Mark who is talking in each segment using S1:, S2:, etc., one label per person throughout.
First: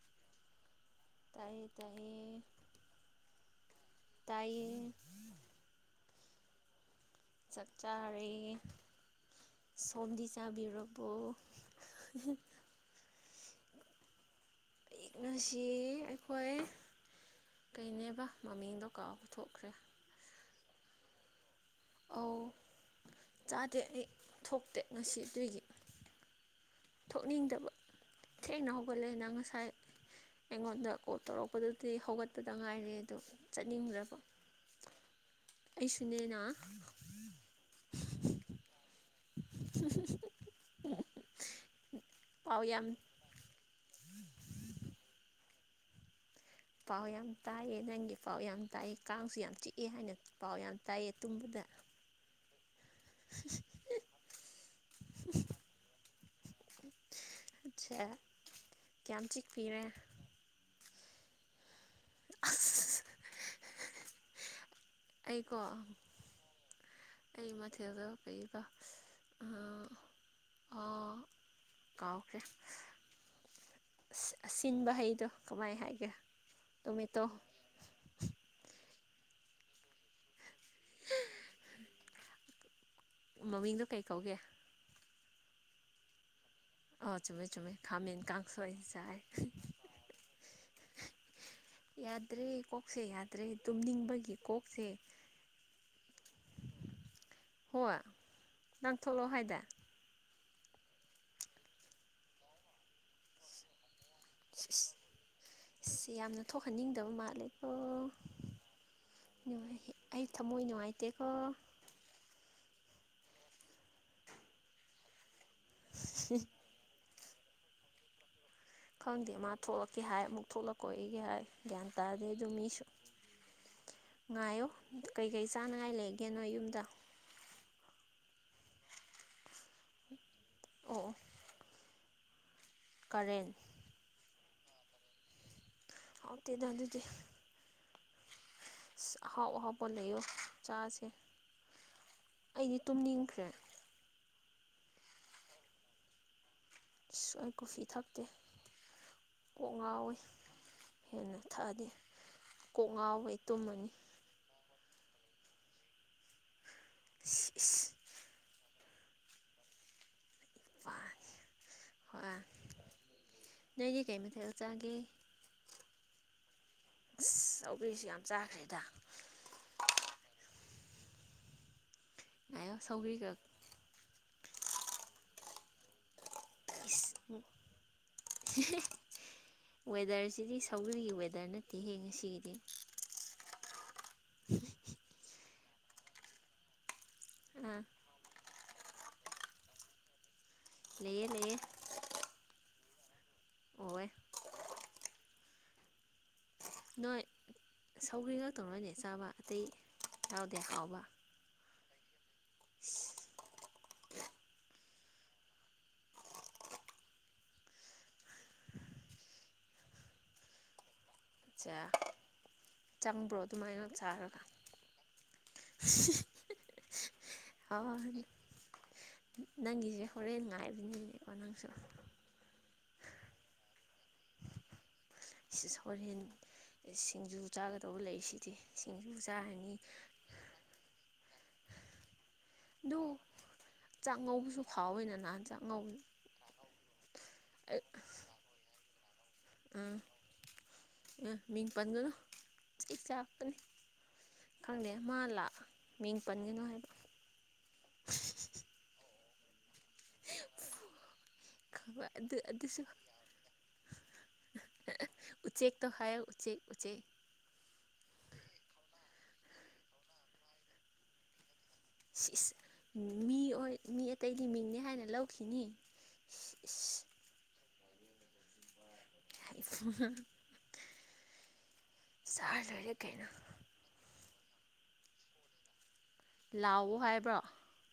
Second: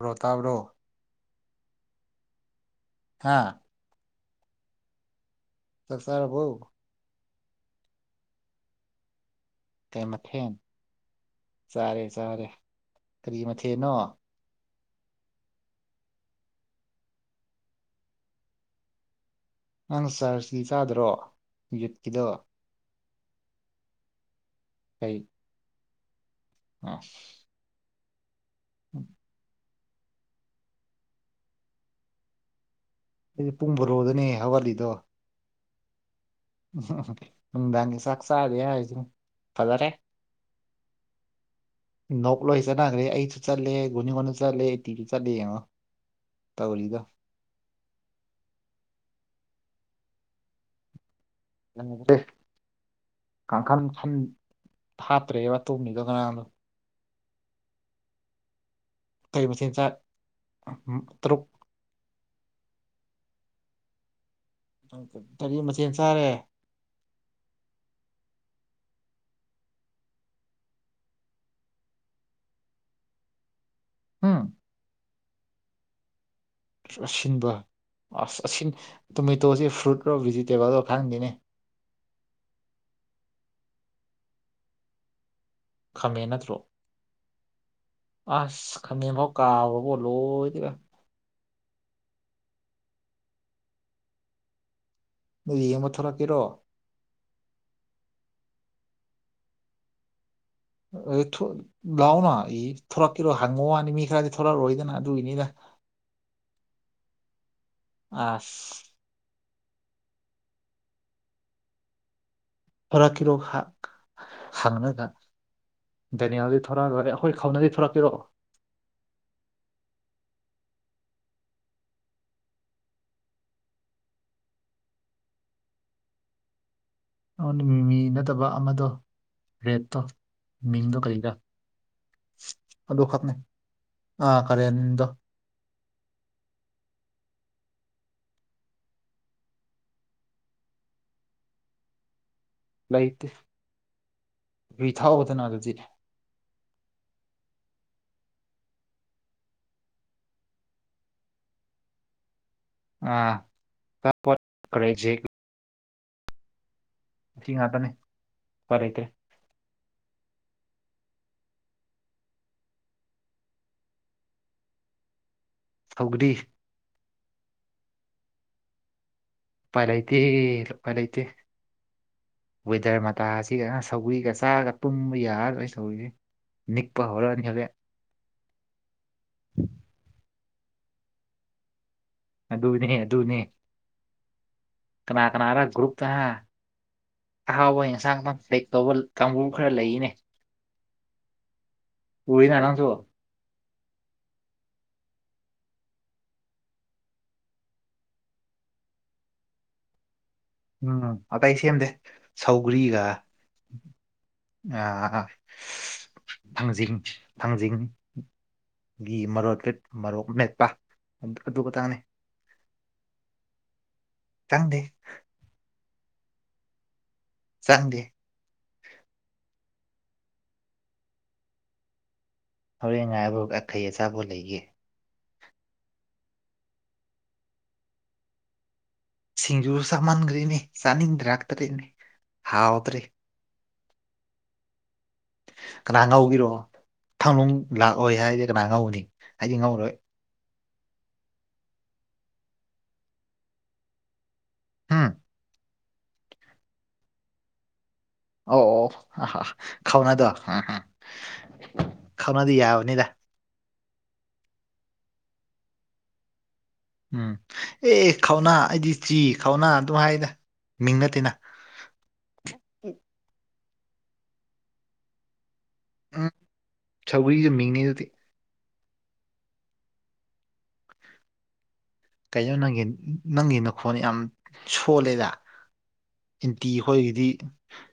S1: ꯭ꯔꯣ ꯇꯥꯕ꯭ꯔꯣ
S2: ꯇꯥꯏꯌꯦ ꯇꯥꯏꯌꯦ
S1: ꯍꯥꯥ
S2: ꯇꯥꯏ
S1: ꯆꯁꯥꯔꯔꯕꯎ
S2: ꯆꯥꯛ ꯆꯥꯔꯤ
S1: ꯀꯩ
S2: ꯁꯗꯤ
S1: ꯃꯊꯦꯜ
S2: ꯆꯥꯕꯤꯔꯣꯕꯨꯣ
S1: ꯆꯥꯔꯦ ꯆꯥꯔꯦ ꯀꯔꯤ ꯃꯊꯦꯅꯣ
S2: ꯑꯛꯅꯁꯤ ꯑꯩꯈꯣꯏ ꯀꯅꯦꯕ ꯃꯃꯤꯡꯗꯣ ꯀꯥꯎ ꯎꯊꯣꯛꯈ꯭ꯔꯦ
S1: ꯅꯪ ꯁꯥꯔꯁꯤꯗꯤ ꯆꯥꯗ꯭ꯔꯣ ꯌꯨꯠꯀꯤꯗꯣ
S2: ꯑꯧ ꯆꯥꯗꯦ ꯑꯩ ꯊꯣꯛꯇꯦ ꯉꯁꯤ
S1: ꯀꯩ
S2: ꯑꯗꯨꯏꯒꯤ
S1: ꯑꯁ
S2: ꯊꯣꯛꯅꯤꯡꯗꯕ ꯊꯦꯡꯅ ꯍꯧꯒꯠꯂꯦꯅ ꯉꯁꯥꯏ ꯑꯩꯉꯣꯟꯗ ꯀꯣꯜ ꯇꯧꯔꯛꯄꯗꯨꯗꯤ ꯍꯧꯒꯠꯄꯗ ꯉꯥꯏꯔꯦ ꯑꯗꯨꯗꯣ
S1: ꯑꯩꯗꯤ ꯄꯨꯡ
S2: ꯆꯠꯅꯤꯡꯗꯕ
S1: ꯕꯣꯔꯣꯗꯅꯦ
S2: ꯑꯩꯁꯨꯅꯦꯅ
S1: ꯎ ꯁꯛꯁꯗꯦ ꯍꯥꯏ
S2: [unintelligible]
S1: ꯅꯣꯛ
S2: ꯄꯥꯎ
S1: ꯂꯣꯏ
S2: ꯌꯥꯝ
S1: ꯆꯠꯅꯈ꯭ꯔꯦ ꯑꯩꯁꯨ ꯆꯠꯂꯦ ꯒꯨꯅꯤꯒꯣꯟꯁꯨ ꯆꯠꯂꯦ ꯇꯤꯁꯨ ꯆꯠꯂꯦ ꯌꯦꯡꯉꯣ ꯇꯧꯔꯤꯗꯣ
S2: ꯄꯥꯎ ꯌꯥꯝ ꯇꯥꯏꯌꯦ ꯅꯪꯒꯤ ꯄꯥꯎ ꯌꯥꯝ ꯇꯥꯏꯌꯦ ꯀꯥꯡꯁꯨ ꯌꯥꯝ ꯆꯤꯛꯑꯦ ꯍꯥꯏꯅ ꯄꯥꯎ ꯌꯥꯝ ꯇꯥꯏꯑ ꯇꯨꯝꯕꯗ
S1: ꯀꯥꯡꯈꯟꯟ ꯊꯥꯞꯇ꯭ꯔꯦꯕꯇꯣꯝꯅꯤꯗꯣ ꯀꯅꯥꯗꯣ
S2: ꯑꯆꯥ
S1: ꯀꯩ ꯃꯆꯤꯟꯖꯥꯛ ꯇꯔꯨꯛ
S2: ꯑꯁ ꯑꯩꯀꯣ
S1: ꯔꯤ ꯃꯊꯦꯜ ꯆꯥꯔꯦ
S2: ꯑꯩ ꯃꯊꯦꯜꯖ ꯀꯩꯕ ꯑꯣ ꯀꯥꯎꯒꯦ
S1: ꯎꯝ
S2: ꯑꯁꯤꯟꯕ ꯍꯩꯗꯣ ꯀꯃꯥꯏ ꯍꯥꯏꯒꯦ ꯇꯣꯃꯦꯇꯣ
S1: ꯑꯁꯤꯟꯕ ꯑꯁ ꯑꯁꯤꯟ ꯇꯣꯃꯦꯇꯣꯁꯦ ꯐ꯭ꯔꯨꯏꯠꯔꯣ ꯚꯤꯖꯤꯇꯦꯕꯜꯗꯣ ꯈꯪꯗꯦꯅꯦ
S2: ꯃꯃꯤꯡꯗꯣ ꯀꯩ ꯀꯧꯒꯦ
S1: ꯈꯥꯃꯦꯟ ꯅꯠꯇ꯭ꯔꯣ
S2: ꯑꯥ ꯆꯨꯝꯃꯦ ꯆꯨꯝꯃꯦ ꯈꯥꯃꯦꯟ ꯀꯥꯡꯁꯣꯏ
S1: ꯑꯁ
S2: ꯆꯥꯏ
S1: ꯈꯥꯃꯦꯟꯐꯥꯎ ꯀꯥꯎꯔꯕꯣ ꯂꯣꯏꯗꯒ
S2: ꯌꯥꯗ꯭ꯔꯦ ꯀꯣꯛꯁꯦ ꯌꯥꯗ꯭ꯔꯦ ꯇꯨꯝꯅꯤꯡꯕꯒꯤ ꯀꯣꯛꯁꯦ
S1: ꯅꯣꯏ ꯌꯦꯡꯕ ꯊꯣꯛꯂꯛꯀꯦꯔꯣ
S2: ꯍꯣ ꯅꯪ ꯊꯣꯛꯂꯑꯣ ꯍꯥꯏꯗ
S1: ꯂꯥꯛꯑꯣꯅ ꯏ ꯊꯣꯔꯛꯀꯤꯔꯣ ꯍꯪꯉꯛ ꯋꯥꯅꯤ ꯃꯤ ꯈꯔꯗꯤ ꯊꯣꯔꯛꯑꯔꯣꯏꯗꯅ ꯑꯗꯨꯒꯤꯅꯤꯗ
S2: ꯌꯥꯝꯅ ꯊꯣꯛꯍꯟꯅꯤꯡꯗꯕ ꯃꯥꯜꯂꯦ
S1: ꯑꯁ
S2: ꯅꯨꯡꯉꯥꯏ ꯑꯩ ꯊꯃꯣꯏ ꯅꯨꯡꯉꯥꯏꯇꯦꯀꯣ
S1: ꯑꯣꯔꯥ ꯀꯤꯂꯣ ꯍꯥ ꯍꯥꯡꯅꯒ ꯗꯅꯤꯌꯥ ꯊꯔꯛꯑ ꯂꯔꯦ ꯑꯩꯈꯣꯏ ꯈꯥꯎꯅꯗꯤ ꯊꯣꯔꯛꯀꯦꯔꯣ
S2: ꯈꯪꯗꯦ ꯃꯥ ꯊꯣꯛꯂꯛꯀꯦ ꯍꯥꯏ ꯑꯃꯨꯛ ꯊꯣꯛꯂꯛꯀꯣ ꯑꯩꯒꯤ ꯍꯥꯏ ꯒ꯭ꯌꯥꯟ ꯇꯥꯗꯦ ꯑꯗꯨ ꯃꯤꯁꯨ ꯉꯥꯏꯌꯣ ꯀꯩꯀꯩ ꯆꯥꯅꯉꯥꯏ ꯂꯩꯒꯦꯅꯣ ꯌꯨꯝꯗ
S1: ꯅꯉꯣꯟꯗ ꯃꯤ ꯃꯤ ꯅꯠꯇꯕ ꯑꯃꯗꯣ ꯔꯦꯠꯇꯣ ꯃꯤꯡꯗꯣ
S2: ꯑꯣ ꯑꯣ
S1: ꯀꯩꯗ ꯑꯗꯨ ꯈꯠꯅꯦ
S2: ꯀꯔꯦꯟ
S1: ꯑꯥ ꯈꯔꯦꯅꯤꯗꯣ
S2: ꯍꯥꯎꯗꯗꯣ ꯑꯗꯨꯗꯤ ꯑ ꯑꯍꯥꯎ ꯑꯍꯥꯎꯕ ꯂꯩꯌꯣ ꯆꯥꯁꯦ ꯑꯩꯗꯤ
S1: ꯂꯩꯇꯦ
S2: ꯇꯨꯝꯅꯤꯡꯈ꯭ꯔꯦ
S1: ꯏ ꯊꯥꯎꯕꯗꯅ ꯑꯗꯨꯗꯤ
S2: ꯁ ꯑꯩ ꯀꯣꯐꯤ ꯊꯥꯛꯛꯇꯦ ꯀꯣꯛ ꯉꯥꯎꯋꯤ ꯍꯦꯟꯅ ꯊꯛꯑꯗꯤ ꯀꯣꯛ ꯉꯥꯎ ꯍ
S1: ꯑꯥ
S2: ꯇꯨꯝꯃꯅꯤ
S1: ꯄꯣꯠ ꯀꯔꯖꯦ ꯉ
S2: ꯏꯁ ꯏꯁ
S1: ꯉꯥꯛꯇꯅꯦ ꯐ ꯂꯩꯇ꯭ꯔꯦ
S2: ꯄꯥꯒꯦ ꯍꯣꯏ ꯅꯣꯏꯗꯤ ꯀꯩ ꯃꯊꯦꯜ ꯆꯥꯒꯦ
S1: ꯍꯧꯒꯔꯤ
S2: ꯑꯁ ꯑꯤꯁꯨ ꯌꯥꯝ ꯆꯥꯈ꯭ꯔꯦꯗ
S1: ꯎꯄ ꯂꯩꯇꯦ ꯂꯨꯄ ꯂꯩꯇꯦ
S2: ꯉꯥꯏꯌꯣ
S1: ꯋꯦꯗꯔ
S2: ꯁꯧꯒ꯭ꯔꯤꯒ
S1: ꯃꯇꯥꯁꯤꯗ ꯁꯧꯒꯔꯤꯒ ꯆꯥꯔꯒ ꯄꯨꯨꯝꯕ ꯌꯥꯔꯔꯣꯏ ꯁꯧꯔꯤꯁꯤꯦ ꯅꯤꯛꯄ
S2: ꯏꯁ
S1: ꯍꯧꯔꯛꯑꯅꯤ ꯍꯧꯖꯤꯛ
S2: ꯋꯦꯗꯔꯁꯤꯗꯤ ꯁꯒꯜꯒꯤ ꯋꯦꯗꯔ ꯅꯠꯇꯦꯍꯦ ꯉꯁꯤꯒꯤꯗꯤ
S1: ꯑꯗꯨꯅꯦ ꯑꯗꯨꯅꯦ
S2: ꯎꯝ
S1: ꯀꯅꯥ ꯀꯅꯥꯒ ꯒ꯭ꯔꯨꯞꯇꯅ ꯑꯍꯥꯎꯕ
S2: ꯑꯥ
S1: ꯌꯦꯟꯁꯥꯡꯇ ꯐꯦꯛ ꯇꯧꯕ ꯀꯥꯡꯕꯨ ꯈꯔ ꯂꯩꯅꯦ
S2: ꯂꯩꯌꯦꯦ ꯂꯩꯌꯦꯦ
S1: ꯎꯅꯅꯥꯟꯁꯨꯣ
S2: ꯑꯣꯋꯦ ꯅꯣꯏ ꯁꯧꯒ꯭ꯔꯤ ꯉꯥꯛꯛꯇ ꯅꯣꯏꯅꯦ ꯆꯥꯕ ꯑꯇꯩ ꯌꯥꯎꯗꯦ ꯍꯥꯎꯕ
S1: ꯎꯝ ꯑꯇꯩ ꯑꯩ ꯁꯦꯝꯗꯦ ꯁꯧꯒ꯭ꯔꯤꯒ ꯑꯥ ꯊꯥꯡꯖꯤꯡ ꯊꯥꯡꯖꯤꯡꯒꯤ ꯃꯔ ꯃꯔꯣꯛ ꯃꯦꯠꯄ ꯑꯗꯨ
S2: ꯑꯠꯆꯥ
S1: ꯈꯇꯪꯅꯦ
S2: ꯆꯪꯕ꯭ꯔꯣ ꯑꯗꯨꯃꯥꯏꯅ ꯁꯥꯔꯒ
S1: ꯆꯪꯗꯦ
S2: ꯍ
S1: ꯆꯪꯗꯦ
S2: ꯅꯪꯒꯤꯁꯦ ꯍꯣꯔꯦꯟ ꯉꯥꯏꯕꯅꯤꯅꯦꯀꯣ ꯅꯪꯁꯨ
S1: ꯍꯣꯔꯦꯟ ꯉꯥꯏꯕ ꯑꯈꯩ ꯑꯆꯥꯄꯣ ꯂꯩꯒꯦ
S2: ꯁꯣꯔꯦꯟ ꯁꯤꯡꯖꯨ ꯆꯥꯒꯗꯧꯕ ꯂꯩꯁꯤꯗꯤ ꯁꯤꯡꯖꯨ ꯆꯥꯔꯅꯤ
S1: ꯆꯥꯅꯤꯡꯗ꯭ꯔꯥ ꯇꯔꯦꯠꯅꯦ
S2: ꯑꯗꯨ ꯆꯥꯛꯉꯧꯕꯁꯨ ꯐꯥꯎꯋꯦꯅ ꯅꯥ
S1: ꯀꯅꯥ ꯉꯧꯒꯤꯔꯣ ꯊꯥꯡꯅꯨꯡ ꯂꯥꯛꯑꯣꯏ ꯍꯥꯏꯗꯤꯦ ꯀꯅꯥ ꯉꯧꯅꯤ ꯑꯩꯗꯤ ꯉꯧꯔꯣꯏ
S2: ꯎꯥ ꯎ ꯃꯤꯡ ꯄꯟꯅꯣ ꯁꯤꯁꯦꯇꯅꯤ ꯈꯪꯗꯦ
S1: ꯎꯝ
S2: ꯃꯥ ꯂꯥꯛ ꯃꯤꯡ ꯄꯟꯒꯅꯨ ꯍꯥꯏꯕ
S1: ꯑꯣ ꯈꯥꯎꯅꯥꯗꯣ
S2: ꯈꯕ ꯑꯗꯨ ꯑꯗꯨꯁꯨ ꯎꯆꯦꯛꯛꯇꯣ ꯍꯥꯏ ꯎꯆꯦꯛ ꯎꯆꯦꯛ
S1: ꯎꯝ ꯑꯦ ꯈꯧꯅꯥ ꯑꯩꯗꯤ ꯆꯤ ꯈꯧꯅꯥ ꯑꯗꯨꯝ ꯍꯥꯏꯗ ꯃꯤꯡ ꯅꯠꯇꯦꯅ
S2: ꯃꯤ ꯑꯣꯏ ꯃꯤ ꯑꯇꯩꯒꯤ ꯃꯤꯡꯅꯤ ꯍꯥꯏꯅ ꯂꯧꯈꯤꯅꯤ [unintelligible]
S1: ꯁꯧꯒꯔꯤꯒꯤ ꯃꯤꯡꯅꯤ ꯑꯗꯨꯗꯤ
S2: ꯑ ꯐꯣꯟ
S1: ꯀꯩꯅꯩꯅꯣ ꯅꯪꯒꯤ ꯅꯪꯒꯤ ꯅꯈꯣꯟ ꯌꯥꯝ ꯁꯣꯜꯂꯦꯗ ꯏꯟꯇꯤ
S2: ꯂꯥꯎꯋꯣ
S1: ꯑꯩꯈꯣꯏꯒꯤꯗꯤ
S2: ꯍꯥꯏꯕ꯭ꯔꯣ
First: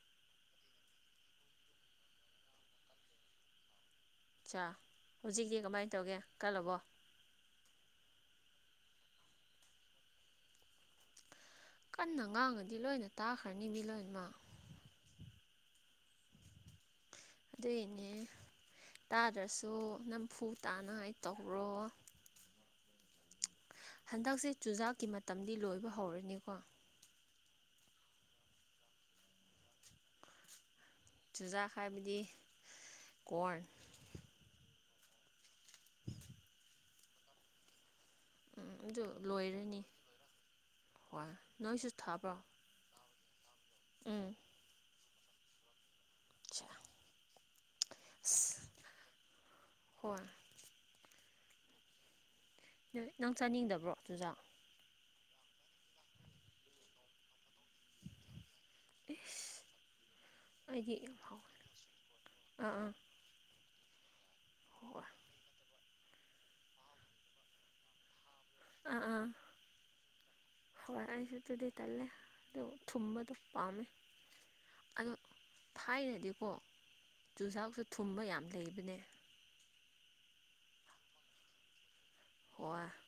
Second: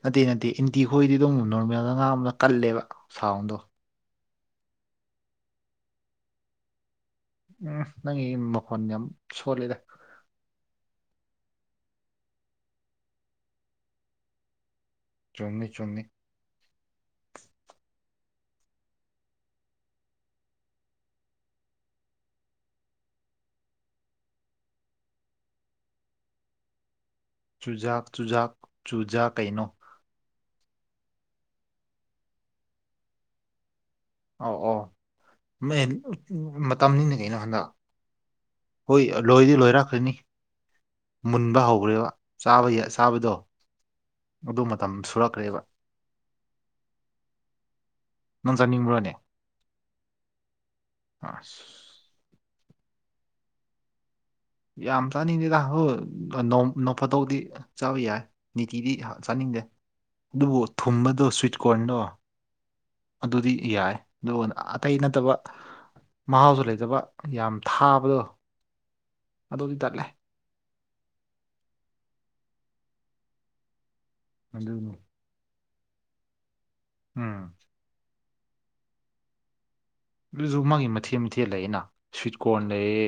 S1: ꯅꯠꯇꯦ ꯅꯠꯇꯦ ꯏꯟꯇꯤ ꯈꯣꯏꯗꯤ ꯑꯗꯨꯝ ꯅꯣꯔꯃꯦꯜꯗ ꯑ ꯉꯥꯡ ꯑꯃꯗ ꯀꯜꯂꯦꯕ ꯁꯥꯎꯟꯗꯣ
S2: ꯑꯆꯥ ꯍꯧꯖꯤꯛꯇꯤ ꯀꯃꯥꯏꯅ ꯇꯧꯒꯦ ꯀꯜꯂꯕꯣ
S1: ꯎꯝ ꯅꯪꯒꯤ ꯃꯈꯣꯟ ꯌꯥꯝ ꯁꯣꯂꯦꯗ
S2: ꯀꯟꯅ ꯉꯥꯡꯉꯗꯤ ꯂꯣꯏꯅ ꯇꯥꯈ꯭ꯔꯅꯤꯅꯤ ꯂꯣꯏꯅꯃꯛ
S1: ꯆꯨꯝꯅꯤ ꯆꯨꯝꯅꯤ
S2: ꯑꯗꯨꯏꯅꯦ ꯇꯥꯗ꯭ꯔꯁꯨ ꯅꯝꯐꯨ ꯇꯥꯅꯉꯥꯏ ꯇꯧꯔꯣ ꯍꯟꯗꯛꯁꯦ ꯆꯨꯖꯥꯛꯀꯤ ꯃꯇꯝꯗꯤ ꯂꯣꯏꯕ ꯍꯧꯔꯅꯤꯀꯣ
S1: ꯆꯨꯖꯥꯛ ꯆꯨꯖꯥꯛ ꯆꯨꯖꯥꯛ ꯀꯩꯅꯣ
S2: ꯆꯨꯖꯥꯛ ꯍꯥꯏꯕꯗꯤ ꯀꯣꯔ
S1: ꯑꯧ ꯑꯧ ꯃꯇꯝꯅꯤꯅ ꯀꯩꯅꯣ ꯍꯟꯗꯛ
S2: ꯎꯝ ꯑꯗꯨ
S1: ꯍꯣꯏ ꯂꯣꯏꯗꯤ
S2: ꯂꯣꯏꯔꯅꯤ
S1: ꯂꯣꯏꯔꯥꯛꯈ꯭ꯔꯅꯤ
S2: ꯍꯣꯏ
S1: ꯃꯨꯟꯕ
S2: ꯅꯣꯏꯁꯨ
S1: ꯍꯧꯈ꯭ꯔꯦꯕꯥ
S2: ꯊꯥꯕ꯭ꯔꯣ
S1: ꯆꯥꯕꯗꯣ
S2: ꯎꯝ
S1: ꯑꯗꯨ ꯃꯇꯝ ꯁꯨꯔꯛꯈ꯭ꯔꯦꯕ
S2: ꯑ
S1: ꯅꯪꯖꯅꯤꯡꯕ꯭ꯔꯣꯅꯦ
S2: ꯍꯣꯏ
S1: ꯑ
S2: ꯅꯣꯏ ꯅꯪ ꯆꯥꯅꯤꯡꯗꯕ꯭ꯔꯣ ꯆꯨꯖꯥ
S1: ꯌꯥꯝ ꯆꯥꯅꯤꯡꯗꯦꯗ ꯍꯣꯏ ꯅꯣꯐꯠꯇꯧꯗꯤ ꯆꯥꯕ ꯌꯥꯏ ꯅꯤꯇꯤꯗꯤ ꯆꯥꯅꯤꯡꯗꯦ
S2: ꯏꯁ
S1: ꯑꯗꯨꯕꯨ
S2: ꯑꯩꯗꯤ ꯌꯥꯝ
S1: ꯊꯨꯝꯕꯗꯨꯣ
S2: ꯍꯥꯎꯋꯦ
S1: ꯁ꯭ꯋꯤꯆ ꯀꯣꯔꯅꯣ
S2: ꯑꯥ ꯑꯥ
S1: ꯑꯗꯨꯗꯤ ꯌꯥꯏ ꯑꯗꯨꯒ ꯑꯇꯩ
S2: ꯍꯣꯏ
S1: ꯅꯠꯇꯕ ꯃꯍꯥꯎꯁꯨ ꯂꯩꯇꯕ ꯌꯥꯝ ꯊꯥꯕꯗꯣ
S2: ꯑꯥ ꯑꯥ
S1: ꯑꯗꯨꯗꯤ ꯇꯠꯂꯦ
S2: ꯍꯣꯏ ꯑꯩꯁꯨ ꯑꯗꯨꯗꯤ ꯇꯜꯂꯦ ꯑꯗꯨ ꯊꯨꯝꯕꯗꯣ ꯄꯥꯝꯃꯦ
S1: ꯃꯅ
S2: ꯑ ꯊꯥꯏꯅꯗꯤꯀꯣ
S1: ꯎꯝ
S2: ꯆꯨꯖꯥꯛꯁꯨ ꯊꯨꯝꯕ ꯌꯥꯝ ꯂꯩꯕꯅꯦ
S1: ꯑꯗꯨꯁꯨ ꯃꯥꯒꯤ ꯃꯊꯦꯜ ꯃꯊꯦꯜꯂꯏꯅ ꯁ꯭ꯋꯤꯠ ꯀꯣꯔꯟ
S2: ꯍꯣꯏ
S1: ꯂꯩꯌꯦ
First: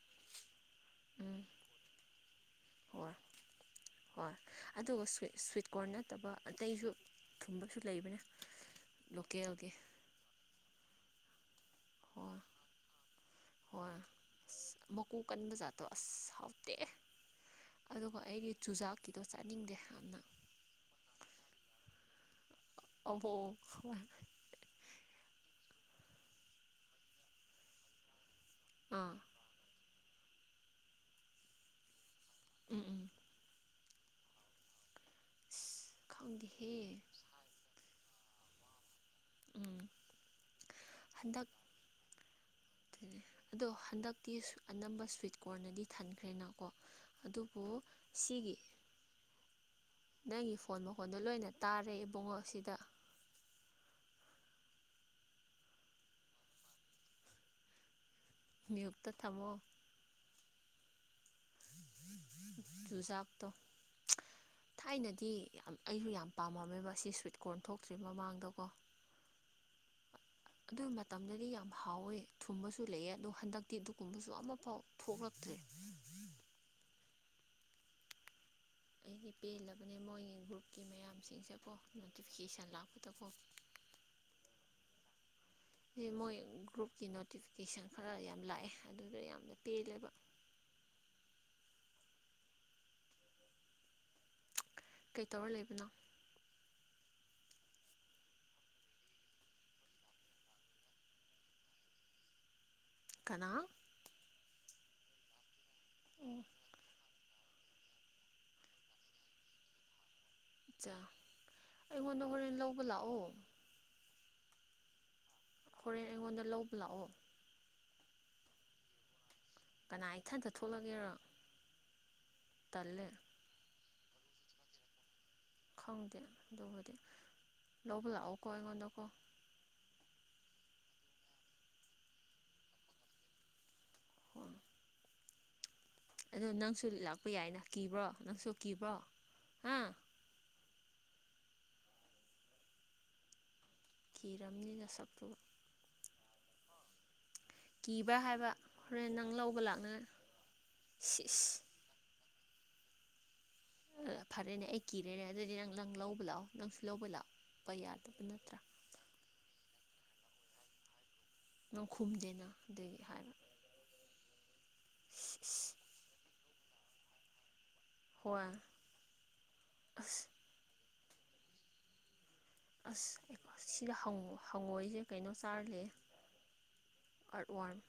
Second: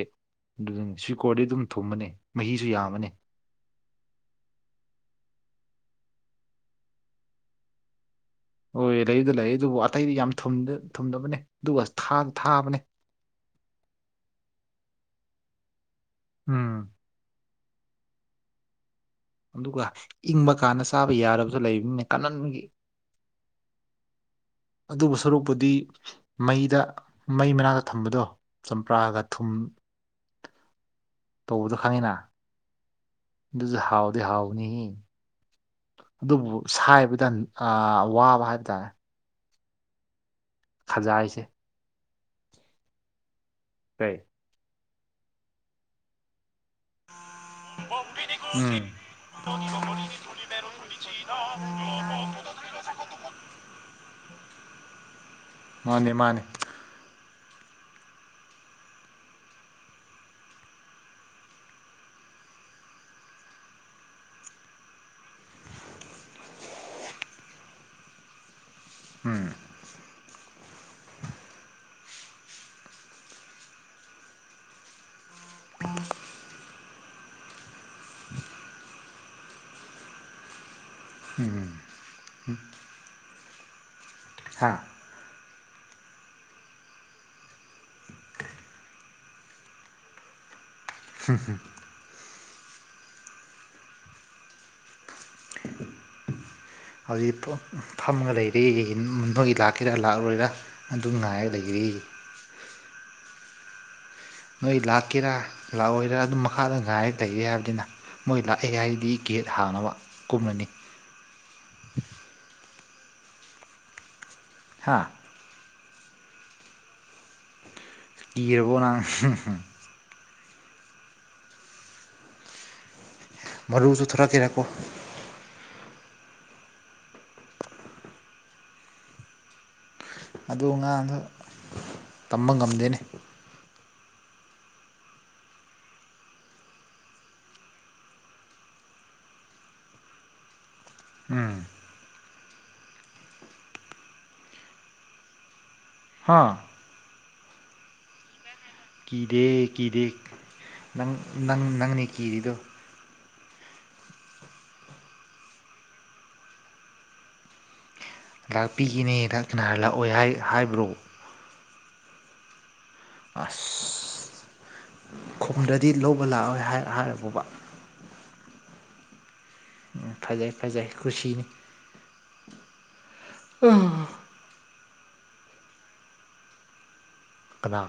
S1: ꯑꯗꯨꯗꯨ ꯁ꯭ꯋꯤꯠ ꯀꯣꯔꯗꯤ
S2: ꯎꯝ
S1: ꯑꯗꯨꯝ ꯊꯨꯝꯕꯅꯦ ꯃꯍꯤꯁꯨ ꯌꯥꯝꯃꯅꯦ
S2: ꯍꯣꯏ ꯍꯣꯏ ꯑꯗꯨꯒ꯭ ꯁ꯭ꯋꯤꯠ ꯀꯣꯔꯟ ꯅꯠꯇꯕ ꯑꯇꯩꯁꯨ ꯊꯨꯝꯕꯁꯨ ꯂꯩꯕꯅꯦ
S1: ꯍꯣꯏ ꯂꯩꯗ ꯂꯩ
S2: ꯂꯣꯀꯦꯜꯒꯤ
S1: ꯑꯗꯨꯕꯨ ꯑꯇꯩꯗꯤ ꯌꯥꯝ ꯊꯨꯝꯗꯕꯅꯦ ꯑꯗꯨꯒ
S2: ꯍꯣꯏ
S1: ꯊꯥꯕꯅꯦ
S2: ꯍꯣꯏ ꯑꯁ ꯃꯀꯨ ꯀꯟꯕ ꯖꯥꯠꯇꯣ ꯑꯁ
S1: ꯎꯝ
S2: ꯍꯥꯎꯇꯦ ꯑꯗꯨꯒ ꯑꯩꯒꯤ ꯆꯨꯖꯥꯀꯤꯗꯣꯁꯥꯅꯤ
S1: ꯑꯗꯨꯒ ꯏꯪꯕ ꯀꯥꯟꯗ ꯆꯥꯕ ꯌꯥꯔꯕꯁꯨ ꯂꯩꯕꯅꯤꯅ ꯀꯅꯟꯒꯤ
S2: ꯑꯣꯕꯣ ꯍ
S1: ꯑꯗꯨꯕꯨ ꯁꯔꯨꯛꯄꯨꯗꯤ ꯃꯩꯗ ꯃꯩ ꯃꯅꯥꯛꯇ ꯊꯝꯕꯗꯣ
S2: ꯑꯥ
S1: ꯆꯝꯄ꯭ꯔꯥꯒ ꯊꯨꯝ ꯇꯧꯕꯁꯨ ꯈꯪꯉꯤꯅ
S2: ꯎꯝ ꯎꯝ
S1: ꯑꯗꯨꯁꯨ ꯍꯥꯎꯗꯤ ꯍꯥꯎꯅꯤ ꯑꯗꯨꯕꯨ
S2: ꯈꯪꯗꯦꯍꯦ
S1: ꯁꯥꯏꯕꯗ ꯋꯥꯕ ꯍꯥꯏꯇꯥꯔꯦ
S2: ꯎꯝ
S1: ꯈꯖꯥꯏꯁꯦ
S2: ꯍꯟꯗꯛ ꯑꯗꯨ ꯑꯗꯣ
S1: ꯀꯩ
S2: ꯍꯟꯗꯛꯇꯤ ꯑꯅꯝꯕ ꯁ꯭ꯋꯤꯠ ꯀꯣꯔꯅꯗꯤ ꯊꯟꯈ꯭ꯔꯦꯅꯀꯣ ꯑꯗꯨꯕꯨ ꯁꯤꯒꯤ
S1: ꯃꯅꯤꯅ ꯃꯅꯤ
S2: ꯅꯪꯒꯤ ꯐꯣꯟ ꯃꯈꯣꯟꯗꯣ ꯂꯣꯏꯅ ꯇꯥꯔꯦ ꯏꯕꯨꯡꯉꯣꯁꯤꯗ
S1: ꯃꯥꯅꯦ ꯃꯥꯅꯦ
S2: ꯃꯌꯨꯇ ꯊꯝꯃꯣ ꯖꯨꯖꯥꯞꯇꯣ ꯊꯥꯏꯅꯗꯤ ꯌꯥꯝ ꯑꯩꯁꯨ ꯌꯥꯝ ꯄꯥꯝꯃꯝꯃꯦꯕ ꯑꯁꯤ ꯁ꯭ꯋꯤꯠ ꯀꯣꯔꯟ ꯊꯣꯛꯇ꯭ꯔꯤ ꯃꯃꯥꯡꯗꯀꯣ
S1: ꯎꯝ
S2: ꯑꯗꯨꯒꯤ ꯃꯇꯝꯗꯗꯤ ꯌꯥꯝ ꯍꯥꯎꯋꯦ ꯊꯨꯝꯕꯁꯨ ꯂꯩꯑ ꯑꯗꯣ ꯍꯟꯗꯛꯇꯤ ꯑꯗꯨꯒꯗꯨꯀꯨꯝꯕꯁꯨ ꯑꯃꯐꯥꯎ ꯊꯣꯛꯂꯛꯇ꯭ꯔꯦ
S1: ꯑꯣ
S2: ꯑꯩꯗꯤ ꯄꯦꯜꯂꯕꯅꯦ ꯃꯣꯏꯒꯤ ꯒ꯭ꯔꯨꯞꯀꯤ ꯃꯌꯥꯝꯁꯤꯡꯁꯦꯀꯣ ꯅꯣꯇꯤꯐꯤꯀꯦꯁꯟ ꯂꯥꯛꯄꯗꯀꯣ
S1: ꯍꯥꯥ
S2: ꯁꯤ ꯃꯣꯏ ꯒ꯭ꯔꯨꯞꯀꯤ ꯅꯣꯇꯤꯐꯤꯀꯦꯁꯟ ꯈꯔ ꯌꯥꯝ ꯂꯥꯛꯑꯦ ꯑꯗꯨꯗ ꯌꯥꯝꯅ ꯄꯦꯜꯂꯦꯕ
S1: ꯍꯝ ꯍꯨꯝ
S2: ꯀꯩꯇꯧꯔ ꯂꯩꯕꯅꯣ
S1: ꯍꯧꯖꯤꯛ ꯐꯝꯃꯒ ꯂꯩꯔꯤꯊꯣꯏꯒꯤ ꯂꯥꯛꯀꯦꯔꯥ ꯂꯥꯛꯑꯔꯣꯏꯔꯥ ꯑꯗꯨ ꯉꯥꯏꯔꯛꯗꯒꯤ
S2: ꯀꯅꯥ
S1: ꯅꯣꯏ ꯂꯥꯛꯀꯦꯔꯥ ꯂꯥꯛꯑꯣꯏꯔꯥ ꯑꯗꯨꯝ
S2: ꯑꯣ
S1: ꯃꯈꯥꯗ ꯉꯥꯏ ꯂꯩꯒꯦ ꯍꯥꯏꯕꯅꯤꯅ ꯃꯣꯏ ꯂꯥꯛꯑꯦ ꯍꯥꯏꯒꯤꯗꯤ ꯒꯦꯠ ꯍꯥꯡꯅꯕ ꯀꯨꯝꯃꯅꯤ
S2: ꯑꯠꯆꯥ ꯑꯩꯉꯣꯟꯗ ꯍꯣꯔꯦꯟ ꯂꯧꯕ ꯂꯥꯛꯑꯣ
S1: ꯍꯥꯥ
S2: ꯍꯣꯔꯦꯟ ꯑꯩꯉꯣꯟꯗ ꯂꯧꯕ ꯂꯥꯛꯑꯣ
S1: ꯏꯔꯕꯣ ꯅꯪ
S2: ꯀꯅꯥ ꯏꯊꯟꯗ ꯊꯣꯛꯂꯒꯦꯔ ꯇꯜꯂꯦ
S1: ꯃꯔꯨꯁꯨ ꯊꯔꯛꯀꯦꯔꯛꯀꯣ
S2: ꯈꯪꯗꯦ ꯑꯗꯨꯕꯨꯗꯤ ꯂꯧꯕ ꯂꯥꯛꯑꯣꯀꯣ ꯑꯩꯉꯣꯟꯗꯀꯣ
S1: ꯑꯗꯨ ꯉꯥꯗꯣ ꯇꯝꯕ ꯉꯝꯗꯦꯅꯦ
S2: ꯐꯨꯣꯔ ꯑ ꯅꯪꯁꯨ ꯂꯥꯛꯄ ꯌꯥꯏꯅ ꯀꯤꯕ꯭ꯔꯣ ꯅꯪꯁꯨ ꯀꯤꯕ꯭ꯔꯣ ꯍꯥ
S1: ꯎꯝ
S2: ꯀꯤꯔꯝꯅꯤꯅ ꯁꯛꯇꯨ
S1: ꯍꯥꯥ
S2: ꯀꯤꯕ꯭ꯔ ꯍꯥꯏꯕ ꯍꯣꯔꯦꯟ ꯅꯪ
S1: ꯀꯤꯗꯦ
S2: ꯂꯧꯕ
S1: ꯀꯤꯗꯦ
S2: ꯂꯥꯛꯅꯉꯥꯏ
S1: ꯅꯪ ꯅꯪ
S2: ꯁꯤꯁ
S1: ꯅꯪꯅꯦ ꯀꯤꯔꯤꯗꯣ
S2: ꯐꯔꯦꯅꯦ ꯑꯩ ꯀꯤꯔꯦꯅꯦ ꯑꯗꯨꯗꯤ ꯅꯪ ꯅꯪ ꯂꯧꯕ ꯂꯥꯛꯑꯣ ꯅꯪꯁꯨ ꯂꯧꯕ ꯂꯥꯛꯄ ꯌꯥꯗꯕ ꯅꯠꯇ꯭ꯔꯥ
S1: ꯄꯤꯈꯤꯅꯦꯗ ꯀꯅꯥ ꯍꯥꯏꯔ ꯂꯥꯛꯑꯣꯏ ꯍꯥꯏ ꯍꯥꯏꯕ꯭ꯔꯣ
S2: ꯅꯣꯡꯈꯨꯝꯗꯦꯅ ꯑꯗꯨꯗꯒꯤ ꯍꯥꯏꯕ
S1: ꯑꯁ ꯈꯣꯡꯗꯗꯤ ꯂꯧꯕ ꯂꯥꯛꯑꯣꯏ ꯍꯥꯏꯔꯕꯕ
S2: ꯍꯏ
S1: ꯐꯖꯩ ꯐꯖꯩ ꯈꯨꯨꯁꯤꯅꯤ
S2: ꯑꯁ ꯁꯤꯗ ꯍꯪꯉꯣꯏꯁꯦ ꯀꯩꯅꯣ ꯆꯥꯔꯂꯦ ꯑꯥꯔꯠ ꯋꯥꯔꯟ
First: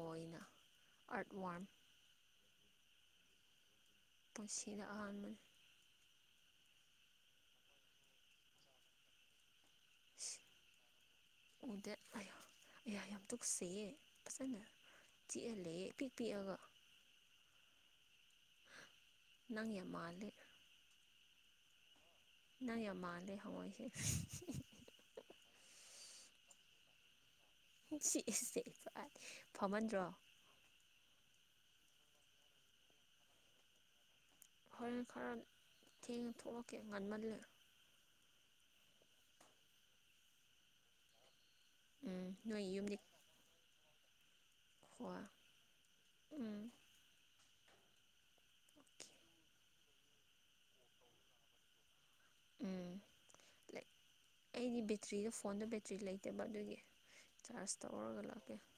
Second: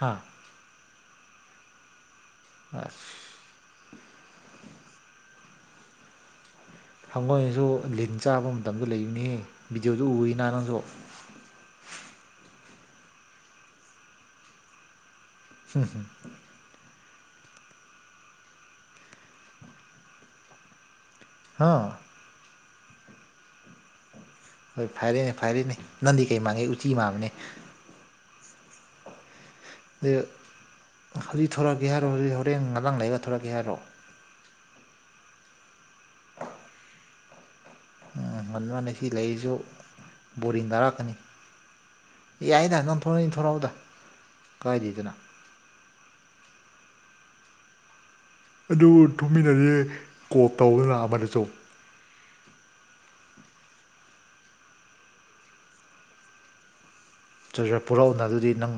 S1: ꯍꯥ ꯑꯁ
S2: ꯑꯥꯔꯠ ꯋꯥꯔꯝ
S1: ꯑꯁ
S2: ꯄꯨꯟꯁꯤꯗ ꯑꯍꯥꯟꯕꯟ
S1: ꯍꯪꯒꯣꯏꯅꯁꯨ ꯂꯤꯟ ꯆꯥꯕ ꯃꯇꯝꯗ ꯂꯩꯕꯅꯤ ꯕꯤꯗꯤꯑꯣꯗꯨ ꯎꯏꯅ ꯅꯪꯁꯨ
S2: ꯎꯗꯦ ꯑꯩ ꯌꯥꯝ ꯇꯨ ꯀꯁꯤꯌꯦ ꯐꯖꯅ ꯆꯤꯛꯍꯜꯂꯦꯑ ꯄꯤꯛ ꯄꯤꯛꯑꯒ ꯅꯪ ꯌꯥꯝ ꯃꯥꯂꯦ
S1: ꯍꯥ
S2: ꯅꯪ ꯌꯥꯝ ꯃꯥꯟꯗꯦ ꯍꯉꯣꯏ ꯁꯦ
S1: ꯍꯣꯏ ꯐꯔꯦꯅꯦ ꯐꯔꯦꯅꯦ ꯅꯪꯗꯤ ꯀꯩ ꯃꯥꯡꯒꯦ ꯎꯆꯤ ꯃꯥꯟꯕꯅꯦ
S2: ꯁꯤꯁꯦ
S1: ꯑꯗ ꯍꯧꯖꯤꯛ ꯊꯣꯔꯛꯑꯒꯦ ꯍꯥꯏꯔꯣ ꯍꯧꯖꯤꯛ ꯍꯣꯔꯦꯟ ꯉꯔꯥꯡ ꯂꯩꯔꯒ ꯊꯣꯔꯛꯀꯦ ꯍꯥꯏꯔꯣ
S2: ꯍꯣꯔꯦꯟ ꯈꯔ ꯊꯦꯡꯅ ꯊꯣꯛꯂꯛꯀꯦ ꯉꯟꯃꯜꯂꯦ
S1: ꯍꯃꯟꯅ ꯁꯤ ꯂꯩꯔꯤꯁꯨ ꯕꯣꯔꯤꯡ ꯇꯥꯔꯛꯀꯅꯤ
S2: ꯎꯝ ꯅꯣꯏ
S1: ꯌꯥꯏꯗ
S2: ꯌꯨꯝꯗꯤ
S1: ꯅꯪ ꯊꯂꯛꯅꯤ ꯊꯣꯔꯛꯎꯗ ꯀꯥꯏꯗꯦꯗꯅ
S2: ꯈꯋꯥ ꯎꯝ
S1: ꯑꯗꯨ ꯊꯨꯝꯃꯤꯟꯅꯗꯤ ꯀꯣꯞ ꯇꯧꯕꯗꯅ ꯑꯃꯗꯆꯧ
S2: ꯎꯝ ꯑꯩꯗꯤ ꯕꯦꯇ꯭ꯔꯤꯗ ꯐꯣꯟꯗ ꯕꯦꯇ꯭ꯔꯤ ꯂꯩꯇꯕ ꯑꯗꯨꯒꯤ ꯆꯥꯔꯖ
S1: ꯆꯥꯔꯖꯔ
S2: ꯇꯧꯔꯒ
S1: ꯄꯨꯔꯛꯎꯅ ꯑꯗꯨꯗꯤ
S2: ꯂꯥꯛꯀꯦ
S1: ꯅꯪ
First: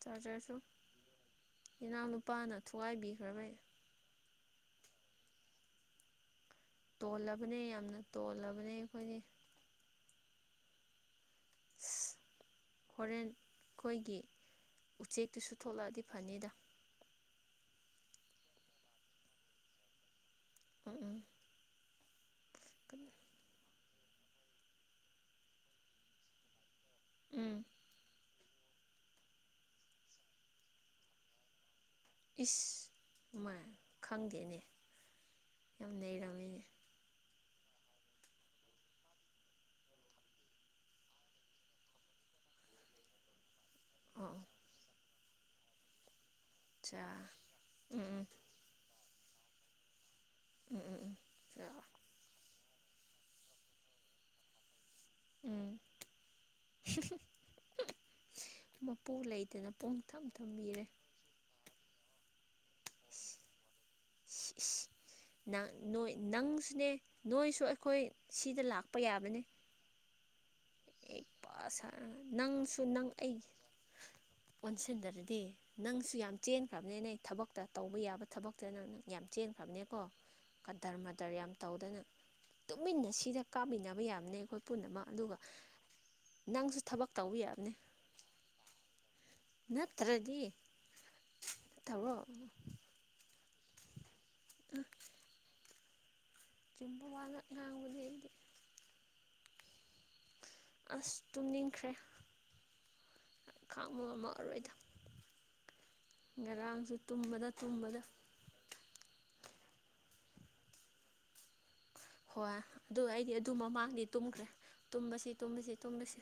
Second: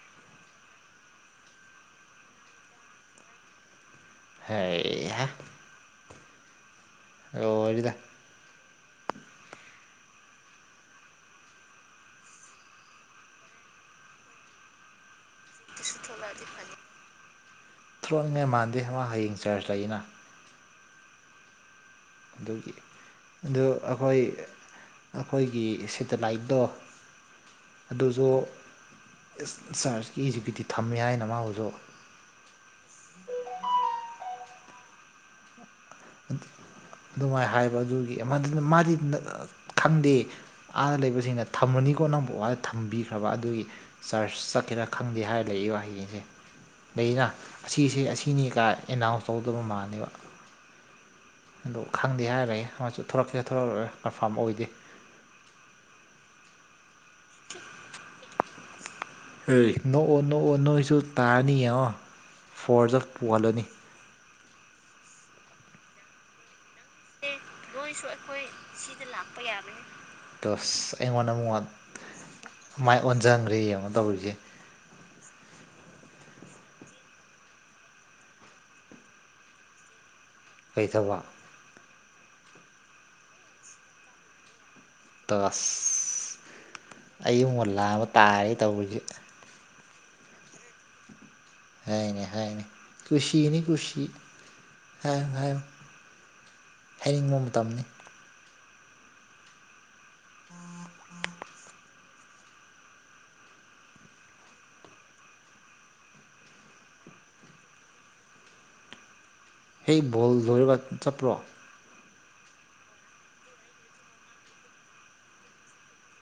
S2: ꯆꯥꯔꯖꯔꯁꯨ ꯏꯅꯥꯎ ꯂꯨꯄꯥꯅ ꯊꯨꯒꯥꯏꯕꯤꯈ꯭ꯔꯕꯩ
S1: ꯍꯥꯏ
S2: ꯇꯣꯜꯂꯕꯅꯦ
S1: ꯂꯣꯏꯔꯦꯗ
S2: ꯌꯥꯝꯅ ꯇꯣꯜꯂꯕꯅꯦ ꯑꯩꯈꯣꯏꯒꯤ ꯑꯁ ꯍꯣꯔꯦꯟ ꯑꯩꯈꯣꯏꯒꯤ ꯎꯆꯦꯛꯇꯨꯁꯨ ꯊꯣꯛꯂꯛꯑꯗꯤ ꯐꯅꯤꯗ
S1: ꯊꯣꯛꯂꯛꯅꯤꯡꯉꯥꯏ ꯃꯥꯟꯗꯦ ꯍꯌꯦꯡ ꯆꯔꯆ ꯂꯩꯅ
S2: ꯑꯝ ꯎꯝ
S1: ꯑꯗꯨꯒꯤ ꯑꯗꯨ ꯑꯩꯈꯣꯏ ꯑꯩꯈꯣꯏꯒꯤ ꯁꯦꯇꯦꯂꯥꯏꯠꯇꯣ
S2: ꯎꯝ
S1: ꯑꯗꯨꯁꯨ ꯁꯥꯔꯁꯀꯤꯁꯤꯒꯤꯗꯤ ꯊꯝꯃꯦ ꯍꯥꯏꯅ ꯃꯥꯕꯨꯁꯨ
S2: ꯏꯁ ꯑꯗꯨꯃꯥꯏ ꯈꯪꯗꯦꯅꯦ ꯌꯥꯝ ꯅꯔꯝꯃꯤꯅꯦ
S1: ꯑꯗꯨꯃꯥꯏꯅ ꯍꯥꯏꯕ ꯑꯗꯨꯒꯤꯅ ꯃꯥꯗꯤ ꯈꯪꯗꯦ ꯑꯥꯗ ꯂꯩꯕꯁꯤꯡꯅ ꯊꯝꯃꯅꯤꯀꯣ ꯅꯪꯕꯨ ꯋꯥꯗ ꯊꯝꯕꯤꯈ꯭ꯔꯕ ꯑꯗꯨꯒꯤ ꯆꯥꯔꯁ
S2: ꯑꯣ
S1: ꯆꯠꯀꯦꯔꯥ ꯈꯪꯗꯦ ꯍꯥꯏꯔ ꯂꯩꯏ ꯋꯥꯍꯩꯁꯦ
S2: ꯆꯥ
S1: ꯑꯩꯅ ꯑꯁꯤꯁꯦ
S2: ꯎꯝ
S1: ꯑꯁꯤꯅꯤ ꯀ ꯑꯦꯅꯥꯎꯟꯁ ꯇꯧꯗꯕ ꯃꯥꯜꯂꯕ
S2: ꯎꯝ ꯎꯝ ꯎꯝ ꯆꯥ
S1: ꯑ ꯈꯪꯗꯦ ꯍꯥꯏꯔꯦ ꯑꯃꯁꯨ ꯊꯣꯔꯛꯀꯦ ꯊꯣꯔꯂꯛꯂꯦ ꯀꯟꯐꯥꯔꯝ ꯑꯣꯏꯗꯦ
S2: ꯎꯝ
S1: [unintelligible]
S2: ꯃꯄꯨ ꯂꯩ
S1: ꯑꯦ ꯅꯣꯛꯑꯣ ꯅꯣꯛꯑꯣ ꯅꯣꯏꯁꯨ ꯇꯥꯔꯅꯤ ꯌꯦꯡꯉꯣ ꯐꯣꯔꯖ ꯑꯣꯐ ꯄꯨꯍꯜꯂꯅꯤ [unintelligible]
S2: ꯅ ꯅꯣꯏ ꯅꯪꯁꯨꯅꯦ ꯅꯣꯏꯁꯨ ꯑꯩꯈꯣꯏ ꯁꯤꯗ ꯂꯥꯛꯄ ꯌꯥꯕꯅꯦ
S1: ꯇꯁ
S2: ꯑꯦ
S1: ꯑꯩꯉꯣꯟꯗ ꯑꯃꯨꯛ
S2: ꯄ ꯅꯪꯁꯨ
S1: ꯃꯥꯏ
S2: ꯅꯪ ꯑꯩ
S1: ꯑꯣꯟꯁꯤꯟꯈ꯭ꯔꯦ ꯌꯦꯡꯉꯣ ꯇꯧꯔꯤꯁꯦ
S2: ꯑꯣꯟꯁꯤꯟꯗꯔꯗꯤ ꯅꯪꯁꯨ ꯌꯥꯝ ꯆꯦꯟꯈ꯭ꯔꯕꯅꯦ ꯅ ꯊꯕꯛꯇ ꯇꯧꯕ ꯌꯥꯕ ꯊꯕꯛꯇ ꯅ ꯅꯪ ꯌꯥꯝ ꯆꯦꯟꯈ꯭ꯔꯕꯅꯦ ꯀꯣ
S1: ꯀꯩ
S2: ꯀꯇꯔ
S1: ꯊꯕꯛ
S2: ꯃꯥꯇꯔ ꯌꯥꯝ ꯇꯧꯗꯅ ꯇꯨꯃꯤꯟꯅ ꯁꯤꯗ ꯀꯥꯞꯃꯤꯟꯅꯕ ꯌꯥꯕꯅꯤ ꯑꯩꯈꯣꯏ ꯄꯨꯝꯅꯃꯛ ꯑꯗꯨ
S1: ꯇꯁ
S2: ꯅꯪꯁꯨ ꯊꯕꯛ ꯇꯧꯕ
S1: ꯑꯩ ꯑꯃꯨꯛ
S2: ꯌꯥꯕꯅꯦ
S1: ꯂꯥꯝꯕ ꯇꯥꯔꯦ ꯇꯧꯔꯤꯁꯦ
S2: ꯅꯠꯇ꯭ꯔꯗꯤ
S1: ꯍꯥꯏꯅꯦ
S2: ꯅꯠꯇꯕ꯭ꯔꯣ
S1: ꯍꯥꯏꯅꯦ ꯈꯨꯁꯤꯅꯤ ꯈꯨꯁꯤ ꯍꯥꯏ ꯍꯥꯏ
S2: ꯆꯨꯝꯕ ꯋꯥꯂ ꯉ ꯎ ꯂꯩꯗꯤ ꯑꯁ ꯇꯨꯝꯅꯤꯡꯈ꯭ꯔꯦ ꯈꯃ ꯑꯃꯛ ꯑꯔꯣꯏꯗ ꯉꯔꯥꯡꯁꯨ ꯇꯨꯝꯕꯗ ꯇꯨꯝꯕꯗ
S1: ꯍꯦꯛ ꯕꯣꯜ ꯂꯣꯏꯔꯒ ꯆꯠꯄ꯭ꯔꯣ
S2: ꯍꯣꯏ ꯑꯗꯨ ꯑꯩꯗꯤ ꯑꯗꯨ ꯃꯃꯥꯡꯗꯤ ꯇꯨꯝꯈ꯭ꯔꯦ ꯇꯨꯝꯕꯁꯤ ꯇꯨꯝꯕꯁꯤ ꯇꯨꯝꯂꯁꯤ